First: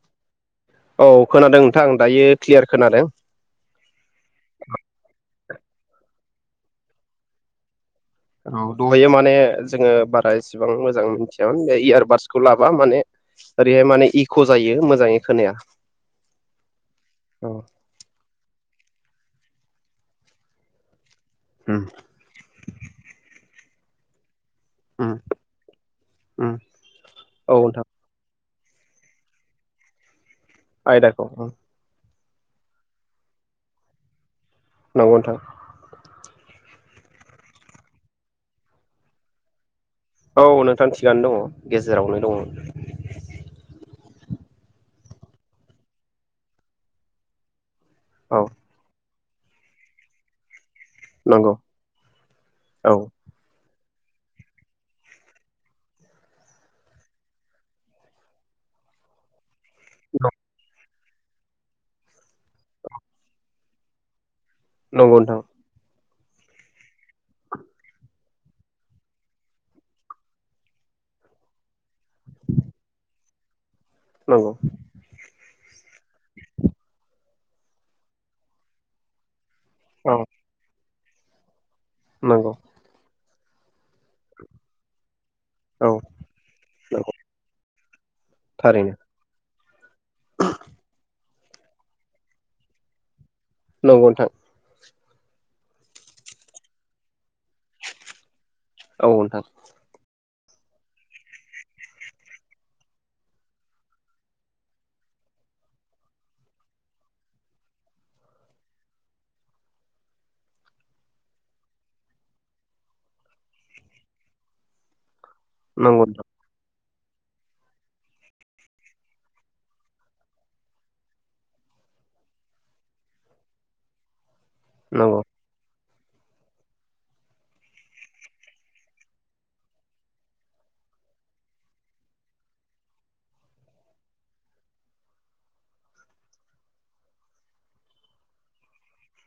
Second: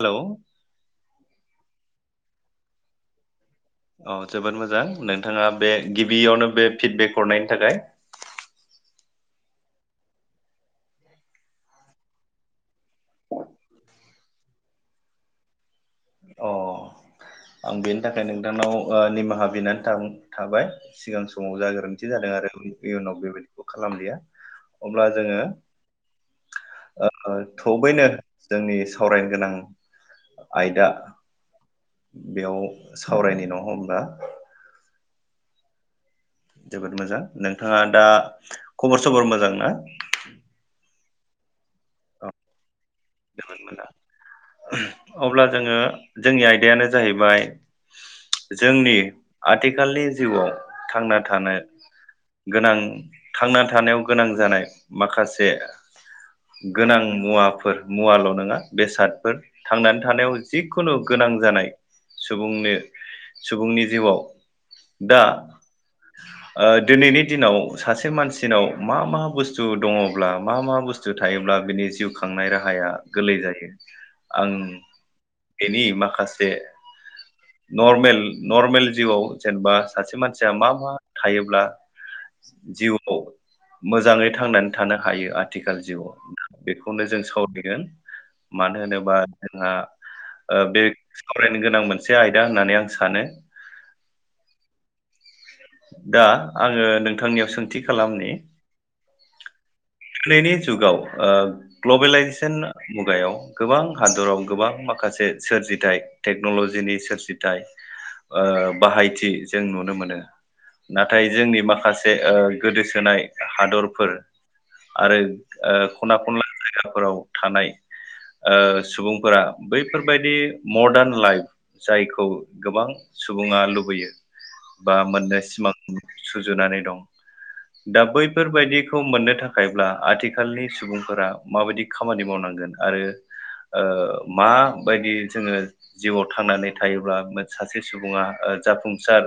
Hello औ खोनादों नोंथां दायो क्लियार खोनादों। अ जोबोद मोजां नोंथाङा बे गिबियावनो बे फिडबेक हरनायनि थाखाय। औ दहायो माने जोङो बारा इसेबां मोजां मिथियामोन बे इयारबार्सखौ ला मा माने ओरैे हाय माने इ ख'जायो मोजाङै खोनाया अ औ आं बेनि थाखाय नोंथांनाव ओ निमाहा बिनानै थां थाबाय। सिगां समाव ज उम गोरोन्थि जादों आरो इ इयुनाव बेबायदि खालामलिया अब्ला उम जोङो उम ओ औ नोंथां थबैनो जोंनि सावरायनो गोनां आयदा [unintelligible] दाखौ उ बेयाव सावरायनि न' हमल्बा नंगौ नोंथां। जोबोद मोजां नोंथाङा दा खबर सबर मोजां ना? औ नोंथां थिगानो दङ गेजेरावनो दङ। दों होनबोला अब्ला जोङो जोंनि आयदायानो जाहैबाय औ जोंनि आथिखालनि जिउआव थांना नंगौ थानो गोनां औ थांना थानायाव गोनां जानाय माखासे गोनां मुवाफोर मुवाल' नङा बेसादफोर थांनानै नंगौ थानायाव जि खुनु गोनां जानाय सुबुंनो सुबुंनि जिउआव नंगौ दा [unintelligible] थां ओ दिनैनि दिनाव सासे मानसिनाव मा मा बुस्थु दङब्ला मा मा बुस्थु थायोब्ला बिनि जिउ खांनाय राह हाया गोरलै जायो। आं नंगौ बेनि माखासे नर्मेल नर्मेल जिउआव जेनेबा औ सासे मानसिया मा मा थायोब्ला नंगौ [unintelligible] मोजाङै थांनानै थानो हायो आ थिखाल औ जिउआव बेखौनो नंगौ जों साव बेगोन। मानो थारैनो होनोबा। जोंहा। ओ बे। सावरायनो गोनां मोनसे आयदा होननानै आं सानो। नंगौ नोंथां। दा आङो नोंथांनियाव सोंथि खालामनि। औ नोंथां। दिनैनि जुगाव ओ ग्लबेलाइजेसन मुगायाव गोबां हादराव गोबां माखासे सोरजिथाय टेक्नलजिनि सोरजिथाइ ओ बाहायथि जों नुनो मोनो नाथाय जोंनि माखासे ओ गोदोसोनाय हादरफोर। आरो। ओ नंगौ खना नोंथां खनला जायगा। फोराव थानाय ओ सुबुंफोरा बैफोरबायदि मडार्न लाइफ जायखौ गोबां सुबुङा लुबैयो। बा नंगौ मोननो सिमां। सुजुनानै दं दा बैफोरबायदिखौ मोननो था खायब्ला आथिखालनि सुबुंफोरा माबायदि खामानि मावनांगोन आरो ओ माबायदि जोङो जिउआव थांनानै थायोब्ला [unintelligible] सासे सुबुङा ओ जाफुंसार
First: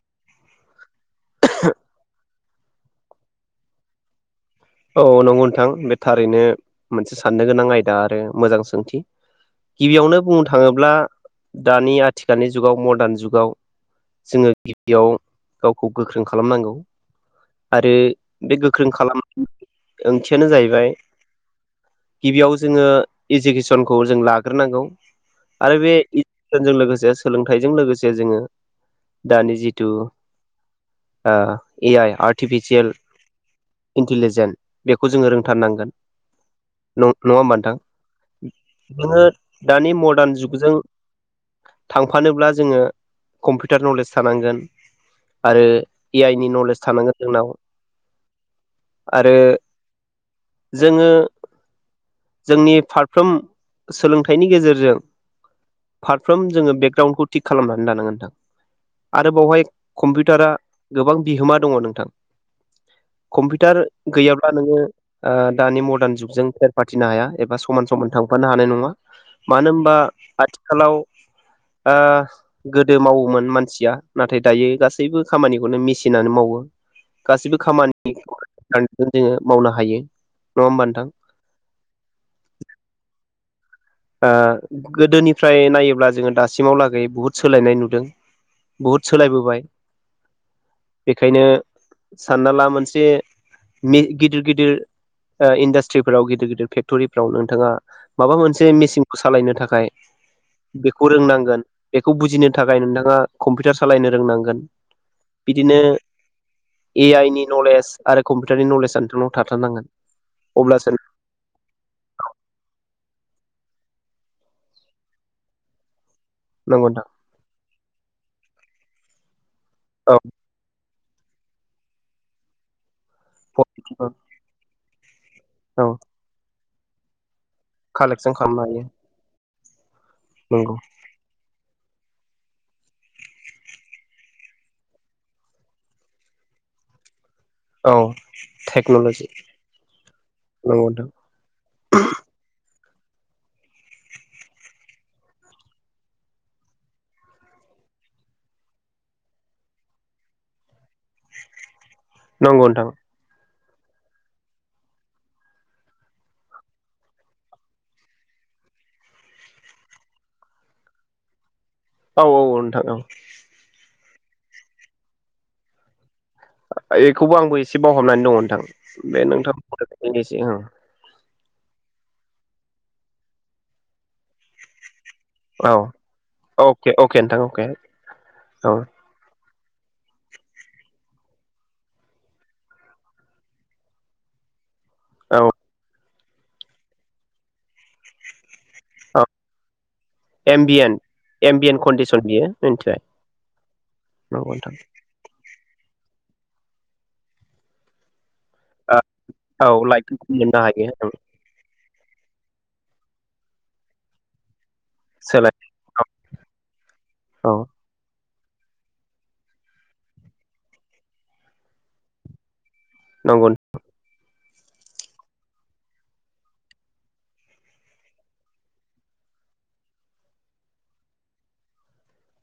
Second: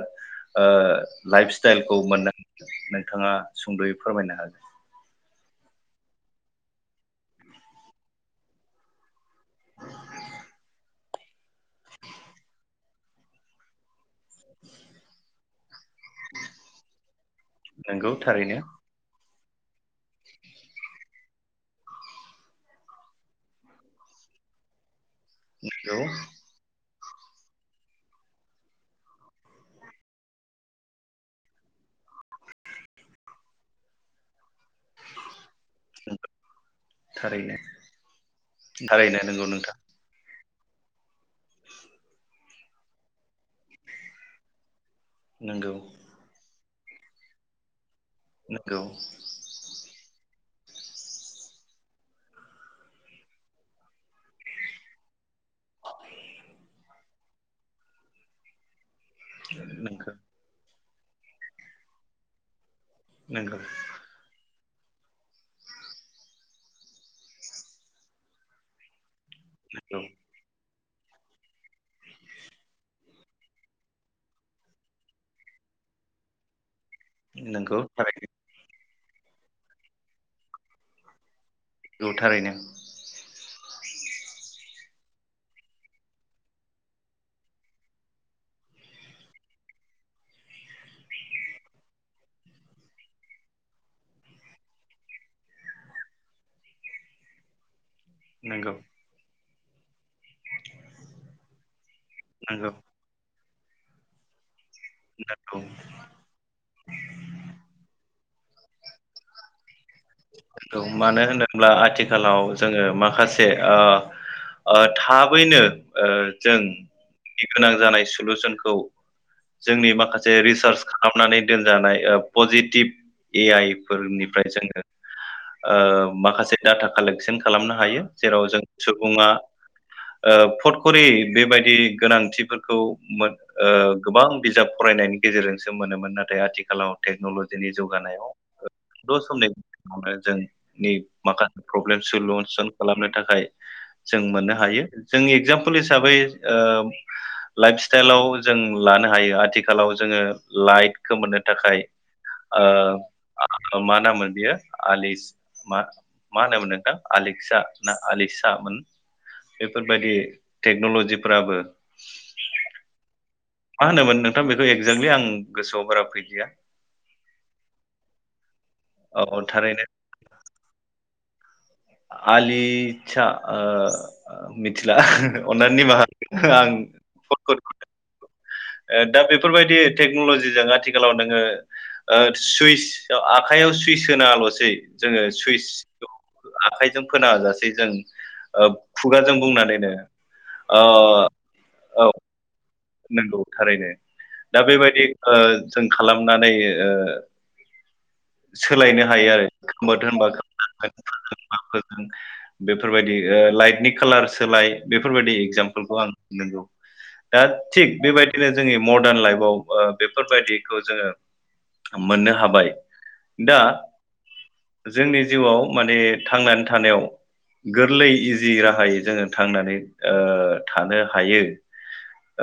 ओ लाइफ स्टाइलखौ मोन नोंथाङा सुंद'यै फोरमायनो हागोन। औ नंगौ नोंथां बे थारैनो मोनसे साननो गोनां आयदा आरो मोजां सोंथि गिबियावनो बुंनो थाङोब्ला दानि आथिखालनि जुगाव मदार्न जुगाव जोङो गिबियाव। गावखौ गोख्रों खालामनांगौ आरो नोंगौ बे थारैनो गोख्रों खालाम ओंथियानो जाहैबाय गिबियाव जोङो इजुकेसनखौ जों लाग्रोनांगौ। आरो बे नोंगौ [unintelligible] जों लोगोसे। सोलोंथाइजों लोगोसे जोङो दानि जिथु ओ ए-आइ आर्टिफिसियेल। इन्टिलिजेन। बेखौ जोङो रोंथारनांगोन नङा थारैनो होमबा नोंथां थारैनो जोङो नोंगौ नोंथां दानि मदार्न जुग। जों थांफानोब्ला जोङो कम्पिउटार नलेज थानांगोन। आरो नोंगौ ए-आइ नि नलेज। थानांगोन जोंनाव। नोंगौ आरो। जोङो। जोंनि फारफ्रोम सोलोंथाइनि गेजेरजों। फारफ्रोम जोङो बेकग्राउन्डखौ। थिग खालामनानै लानांगोन नोंथां। आरो बावहाय नोंगौ कम्पिउटारा। गोबां बिहोमा दङ नोंथां। नंगौ कम्पिउटार गैयाब्ला नोङो ओ दानि मदान जुगजों। फाथिनो हाया एबा समान समान थांफानो हानाय नङा। मानो होमबा नंगौ आथि खालाव ओ गोदो मावोमोन मानसिया नाथाय दायो गासैबो खामानिखौनो मेसिनानो मावो। खासिबो नंगौ खामानि थारैनो खौ हाय खो जोङो मावनो हायो नङा होमबा नोंथां। औ थारैनो। ओ गोदोनिफ्राय नायोब्ला जोङो दासिमाव लागै बुहुद सोलायनाय नुदों। बुहुद सोलायबोबाय बेखायनो सानना ला मोनसे मि गिदिर गिदिर ओ इन्डारस्ट्रिफ्राव गिदिर गिदिर फेक्टरिफ्राव नोंथाङा माबा मोनसे नोंगौ मेसिनखौ सालायनो थाखाय बेखौ रोंनांगोन बेखौ बुजिनो नंगौ थाखाय नोंथाङा कम्पिउटार सालायनो रोंनांगोन। नंगौ बिदिनो ए आइ नि नलेज आरो कम्पिउटारनि नलेजआ नोंथांनाव थाथार नांगोन। औ मानो होनोब्ला आथिखालाव जोङो माख खासे ओ ओ थाबैनो ओ जों नंगौ गि गोनां जानाय सुलुजोनखौ जोंनि नोंथां माखासे रिसार्च खालामनानै दोनजानाय ओ पजिटिभ ए आइ औ फोरनिफ्राय जोङो ओ औ माखास सेक डाटा कालेक्सोन खालामनो हायो कालेकसन जेराव जों खालामनो हायो सुबुङा ओ नंगौ फटकरि बेबायद ए गोनांथिफोरखौ मोन ओ गोबां बिजाब फरायनायनि गेजेरजोंसो मोनोमोन नाथाय आथिखालाव टेक्न'लज जोनि औ जौगानायाव ओ द' टेक्न'लजि समनि आरो जों नंगौ नि नोंथां माखा प्रब्लेम सुलुनस हेलफ खालामनो थाखाय जों मोननो हायो। जोंनि एगजामपोल हिसाबै ओ लाइफ स्टाइलाव जों लानो हायो। आथिखालाव जोङो लाइख खो मोननो थाखाय नंग नोंथां। ओ मा नामोन बियो? आलिस मा मा होनोमोन नोंथां? आलिक्सा ना आलिसा मोन बेफोरबायदि टेक्न'लजिफ्राबो औ औ नोंथां ओं मा होनोमोन नोंथां बेखौ एगजेक्टलि आं गोसोआव बारा फै एखौबो आंबो एसे बावहाबनानै दङ नोंथां। बे औ नोंथां थारैनो [unintelligible] नोसै आलिसा ओ मि अननानै औ निमाहाखौ आं अके अके नोंथां फन अके ओ औ दा बे फोरबायदि टेक्न'लजिजों आथिखालाव नोङो ओ सुइस आखाइयाव सुइस होनाङल'से जोङो औ सुइस आखाइजों फोनाङाजासे जों खुगाजों बुंनानैनो ओ एमबिएन एमबिएन औ कन्डसन बियो। मिथिबाय नंगौ थारैनो नंगौ दा बेबायदि ओ जों खालाम नानै नोंथां सोलायनो हायो आरो औ लाइट खोमोदनो होनबा मोननो हायो औ खोमोननो हागोन [unintelligible] बेफोरबायदि लाइटनि कालार सोलाय बेफोरबायदि सोलाय एगजामपोलखौ आं औ नंगौ दा औ बेबायदिनो जोंनि मडार्न लाइफआव ओ बेफोरबायदिखौ जोङो मोननो हाबाय। नंगौ दा जोंनि जिउआव माने थांनानै थानायाव गोरलै इजि राहायै जोङो थांनानै ओ थानो हायो।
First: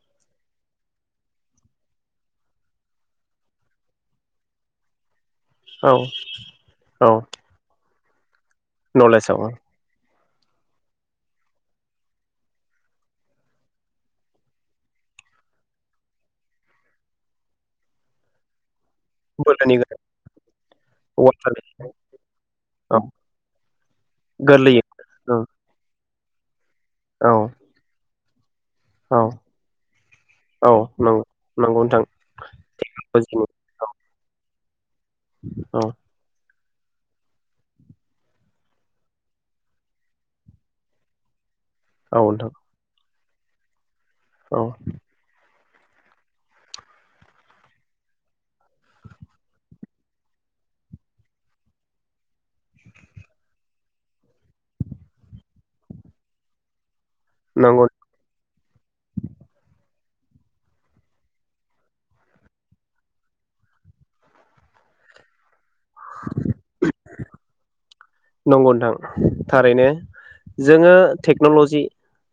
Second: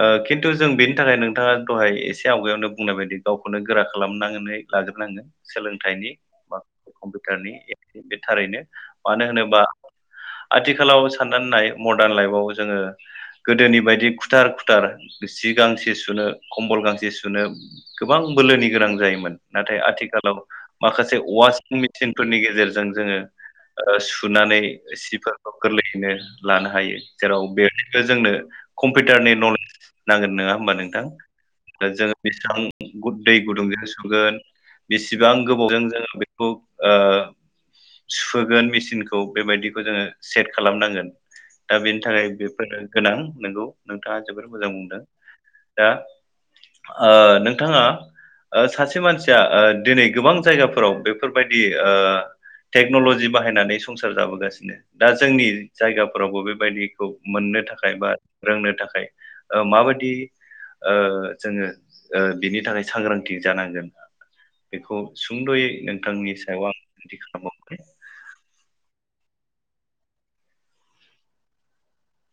ओ खिन्थु जों बेनि थाखाय नोंथाङा दहाय एसे आवगायावनो बुंनाय बायदि गावखौनो गोरा खालामनानै लाग्रोनांगोन। औ सोलोंथाइनि बा औ कम्पिउटारनि [unintelligible] थारैनो मानो नलेजाव होनोबा आथिखालाव साननानै होननाय मडार्न लाइफआव जोङो गोदोनि बायदि खुथार खुथार जि गांसे सुनो कम्बल गांसे सुनो गोबां बोलोनि गोनां जायोमोन बोलोनि नाथाय आथिखालाव माखासे वासिं मेसिन फोरनि गेजेरजों औ जोङो सुनानै गोरलैयै औ सिफोरखौ गोरलैयैनो लानो हायो औ जेराव बे जोंनो [inaudible] औ कमपपिउटारनि नले नांगोन नङा औ होमबा नोंथां नंगौ नंगौ नोंथां जोङो बेसेबां दै गुदुंजों सुगोन [inaudible] बेसेबां गोबावजों औ जोङो बेखौ ओ सुहोगोन मेसिनखौ बेबायदिखौ जोङो सेट खालामनांगोन। दा बेनि औ थाखाय नोंथां बेफोरो गोनां। नोंगौ नोंथाङा ज औ मोजां बुंदों । दा ओ नोंथाङा ओ सासे मानसिया दिनै गोबां जायगाफोराव बेफोरबायदि ओ टेकनलजि बाहायनानै संसार जाबोगासिनो दा जोंनि जायगाफोरावबो बेबायदि खौ मोननो नंगौ थाखाय बा रोंनो थाखाय ओ माबायदि ओ जोङो बिनि थाखाय सांग्रांथि जानांगोन बेखौ सुंद'यै नोंथांनि सायाव [inaudible] नंगौ नोंथां थारैनो जोङो टेक्न'लजि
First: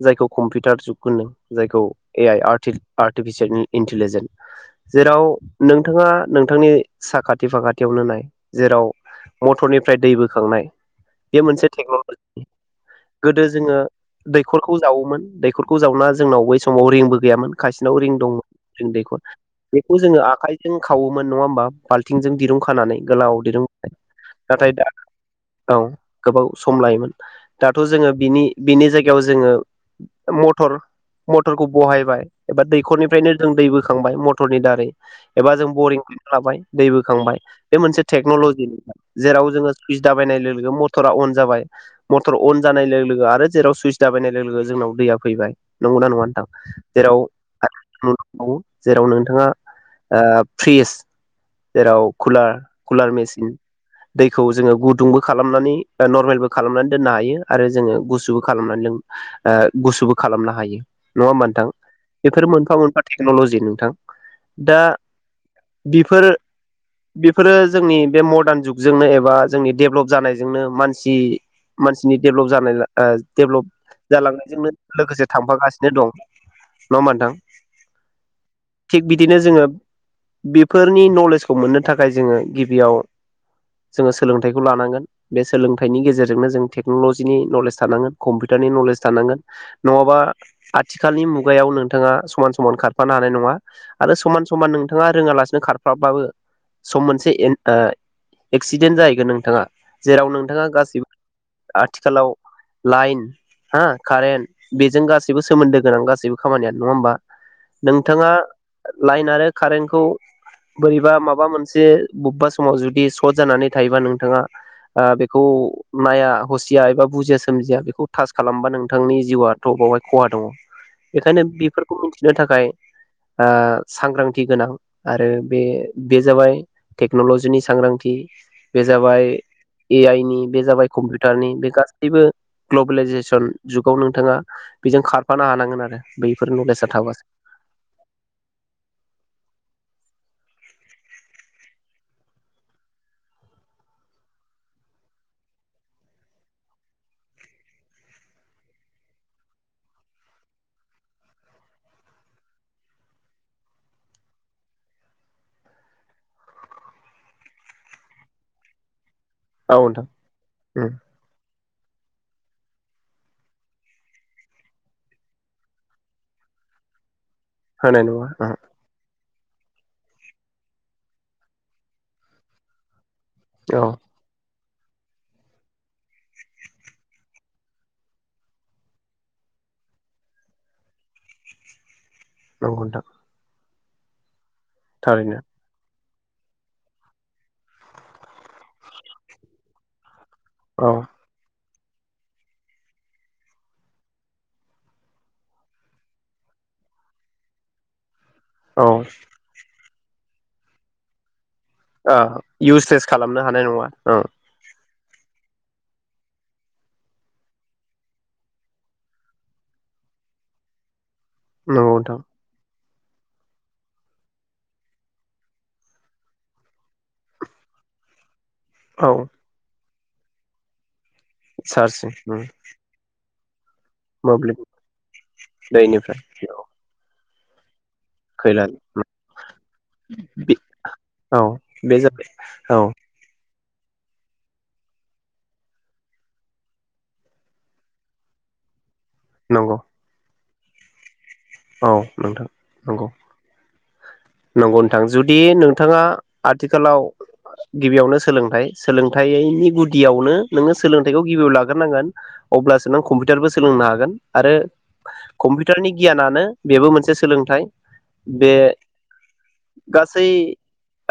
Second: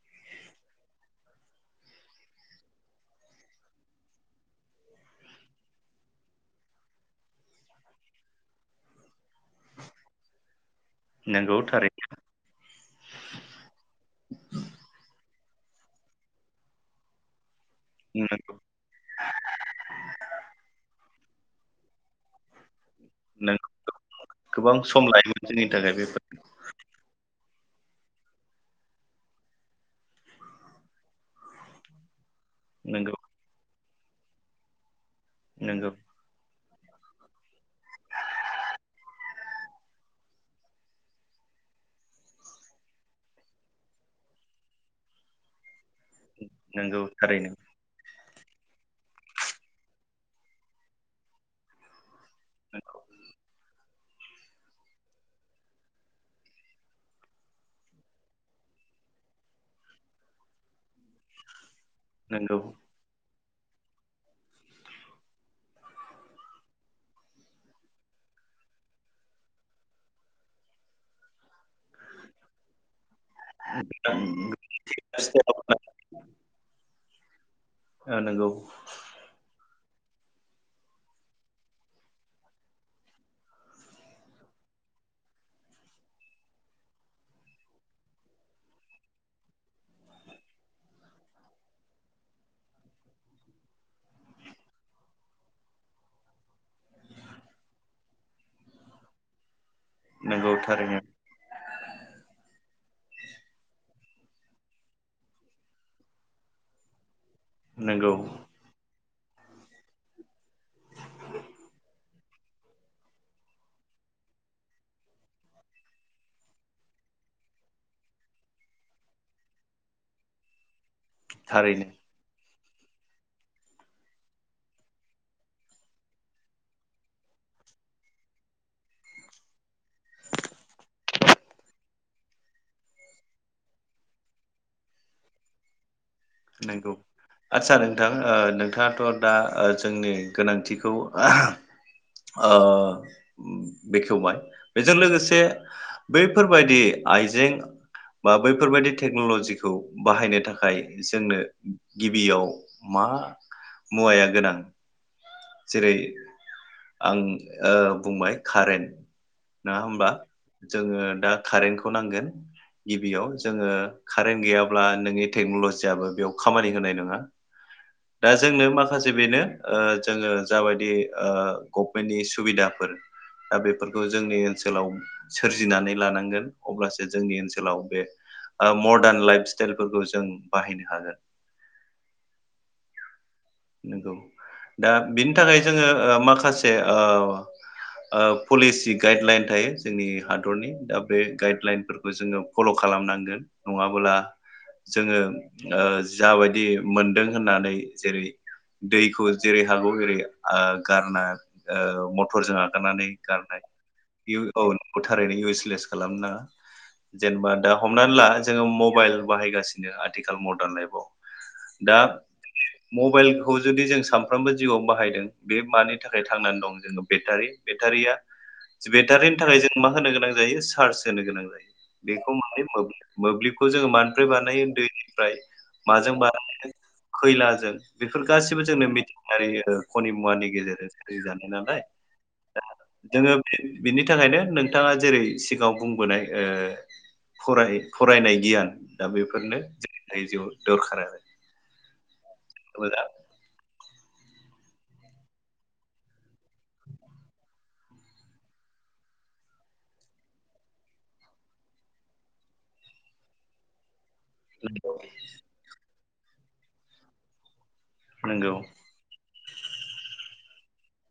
जायखौ कम्पिउटार जुग होनदों जायखौ ए आइ आर्थि आर्टिफिसियेल इन्टिलिजेन्ट जेराव नोंथाङा नोंथांनि साखाथि फाखाथियावनो नाय जेराव मटरनिफ्राय दै बोखांनाय बे नोंगौ मोनसे थारैनो टेक्न'लजि गोदो जोङो दैखरखौ जावोमोन दै खरखौ जावना जोंनाव बै समाव रिंबो गैयामोन। खायसिनाव रिं दंमोन नोंगौ रिं दैखर बेखौ जोङो आखायजों खावो मोन नङा होमबा बाल्थिंजों दिरुं खानानै। गोलाव नों [inaudible] नाथाय गोबां दा सम लायोमोन जोंनि औ थाखाय बेफोर गोबाव सम लायोमोन। दाथ' जोङो बिनि बिनि जायगायाव जोङो मटर मटरखौ बहायबाय। एबा नोंगौ दैखरनिफ्रायनो जों दै बो थांबाय मटरनि दारै एबा जों नोंगौ बरिं खालामना लाबाय। दै बोखांबाय बे मोनसे टेक्न'लजि नोंथां जेराव जोङो सुइस दा दाबायनाय लोगो मटरा अन जाबाय मटर अन जानाय लोगो आरो जेराव सुइस दाबायनाय लोगो जोंनाव दैया फैबाय। नंगौना नङा नोंथां? नंगौ जेराव थारैनो औ जेराव नोंथाङा ओ फ्रिज जेराव खुला खुलार मेचिन दैखौ जोङो गुद दुंबो खालामनानै नरमेलबो खालामनानै दोननो हायो आरो जोङो गुसुबो खालामनानै लों ओ गुसुबो खालामनो हायो नङा होमबा नोंथां? बेफोर नंगौ मोनफा मोनफा टेक टेक्न'लजि नोंथां दा बेफोर बेफोरो जोंनि बे मडार्न जुगजोंनो एबा जोंनि डेभलप जानायजोंनो मानसि मानसिनि डेभलप जानाय ला ओ डेभलप नंगौ जालांनायजोंनो लोगोसे थांफागासिनो दं नङा होनबा नोंथां? [inaudible] ओ नंगौ । थिग बिदिनो जोङो बेफोरनि नलेजखौ मोननो थाखाय जोङो गिबियाव जोङो सोलोंथाइ खौ लानांगोन बे सोलोंथाइनि गेजेरजोंनो जों टेकन'ल'जिनि नलेज थानांगोन कम्पिउटारनि नलेज थानांगोन नङाबा आथिखालनि मुगायाव नोंथाङा समान समान खारफानो हानाय नङा आरो समान समान नोंथाङा रोङालासिनो खारफाबाबो सम मोनसे एक्सिडेन्ट जाहैगोन नों थांङा? जेराव नंगौ नोंथाङा थारैनो गासैबो आथिखालाव लाइन हा। कारेन्ट बेजों गासैबो सोमोन्दो गोनां गासैबो खामानियानो नङा होमबा? नंगौ नोंथाङा लाइन आरो कारेन्टखौ बोरैबा माबा मोनसे बबेबा समाव जुदि सर्ट जानानै थायोबा नों थाङा बेखौ नाया हसिया एबा बुजिया सोमजिया बेखौ थास खालामबा नोंथांनि जिउआथ' बावहाय खहा दङ। बेखायनो थारैनो बेफोरखौ मिथिनो थाखाय ओ सांग्रांथि गोनां आरो बे बे जाबाय टेक्न'लजिनि सांग्रांथि। जाबाय ए आइ नि बे जाबाय कम्पिउटार नि बे गासैबो ग्लबेलइजेसन जुगाव नोंथाङा बेजों खारफानो हानांगोन आरो बैफोर नलेजआ नंगौ थाबासो आदसा नोंथां नोंथाङाथ' दा ओ जोंनि गोनांथिखौ ओ बेखेवबाय बेजों लोगोसे बैफोरबायदि आइजें बा बैफोरबायदि टेक्न'लजिखौ बाहायनो थाखाय जोंनो गिबियाव मा मुवाया गोनां? जेरै आं बुंबाय कारेन्ट औ नङा नोंथां होनबा उम जोङो दा कारेन्ट खौ नांगोन गिबियाव जोङो कारेन्ट गैयाब्ला नोंनि टेक्न'लजियाबबो बेयाव खामानि होनाय नङा। होनाय नङा दा ओहो जोंनो माखासे बेनो ओ जोङो जाबायदि गभमेन्टनि सुबिदाफोर दा औ बेफोरखौ जोंनि ओन सोलाव सोरजिनानै लानांगोन अब्लासो जोंनि ओनसोलाव बे मडार्न लाइफ स्टाइलफोरखौ जों बाहायनो हागोन। नंगौ नोंथां। नोंगौ। दा बिनि थारैनो थाखाय जोङो। ओ माखासे ओ ओ पलिसि गाइडलाइन थायो जोंनि हादरनि औ दा बे गाइडलाइन फोरखौ जोङो फल' खालामनांगोन नङाबोला जोङो ओ जाबायदि मोनदों होननानै जेरै औ दैखौ जेरै हागौ ओरै आ गारनो ओ मथरजों इउसलेस आगारनानै खालामनो गारनाय हानाय नङा औ औ थारैनो इउसलेस खालामनो नाङा जेनेबा दा हमनानै ला जोङो मबाइल बाहायगासिनो आथिखाल मदार्न लाइफआव नंगौ नोंथां। म बाइलखौ जुदि जों सानफ्रोमबो जिउआव बाहायदों बे मानि थाखाय थांनानै दं जोङो बेटारि बेटारिया औ बेटारिनि थाखाय जों मा होनो गोनां जायो चार्ज होनो गोनां जायो चार्जजों बेखौ उम मारै मोब्लिब मोब्लिब खौ जोङो मानिफ्राय मोब्लिब बानायो दैनिफ्राय माजों दैनिफ्राय औ बानायो खैलाजों बेफोर गासैबो खैलानि [unintelligible] खनि मुवानि बे गेजेरजों औ [unintelligible] नालाय बे जाबाय औ जोङो। बिनि थाखायनो नोंथाङा जेरै सिगाङाव बुंबोनाय ओ फराय-फरायनाय गियान दा बेफोरनो नंगौ [unintelligible] दरखार आरो औ नोंथां मोजां नंगौ नंगौ नोंथां जुदि नोंथाङा आथिखालाव गिबियावनो सोलोंथाइ सोलोंथाइनि गुदियावनो नोङो सोलोंथाइखौ गिबियाव लाग्रोनांगोन अब्लासो नों कम्पिउटारबो सोलोंनो हागोन आरो कम्पिउटारनि गियानानो बेबो मोनसे सोलोंथाइ बे नंगौ गासै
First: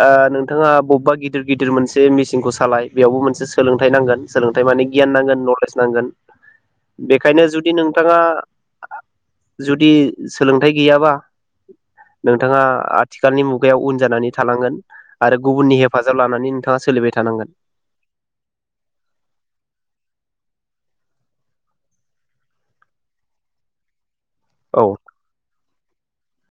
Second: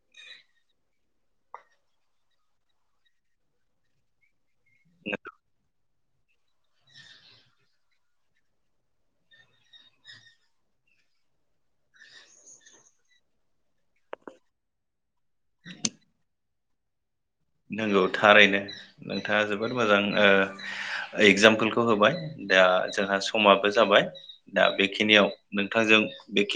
ओ नोंथाङा बबेबा गिदिर गिदिर मोनसे मेचिनखौ सालाय बेयावबो मोनसे सोलोंथाइ नांगोन सोलोंथाइ माने गियान नांगोन नलेज नांगोन बेखायनो जुदि नोंथाङा जुदि सोलोंथाइ गैयाबा नोंथाङा आथिखालनि मुगायाव उन जानानै थानांगोन आरो गुबुननि हेफाजाब लानानै नोंथाङा सोलिबाय थानांगोन नंगौ थारैनो नोंथाङा जोबोद मोजां ओ एगजामपोलखौ होबाय दा जोंहा समाबो जाबाय दा औ बेखिनियाव नोंथांजों बेखि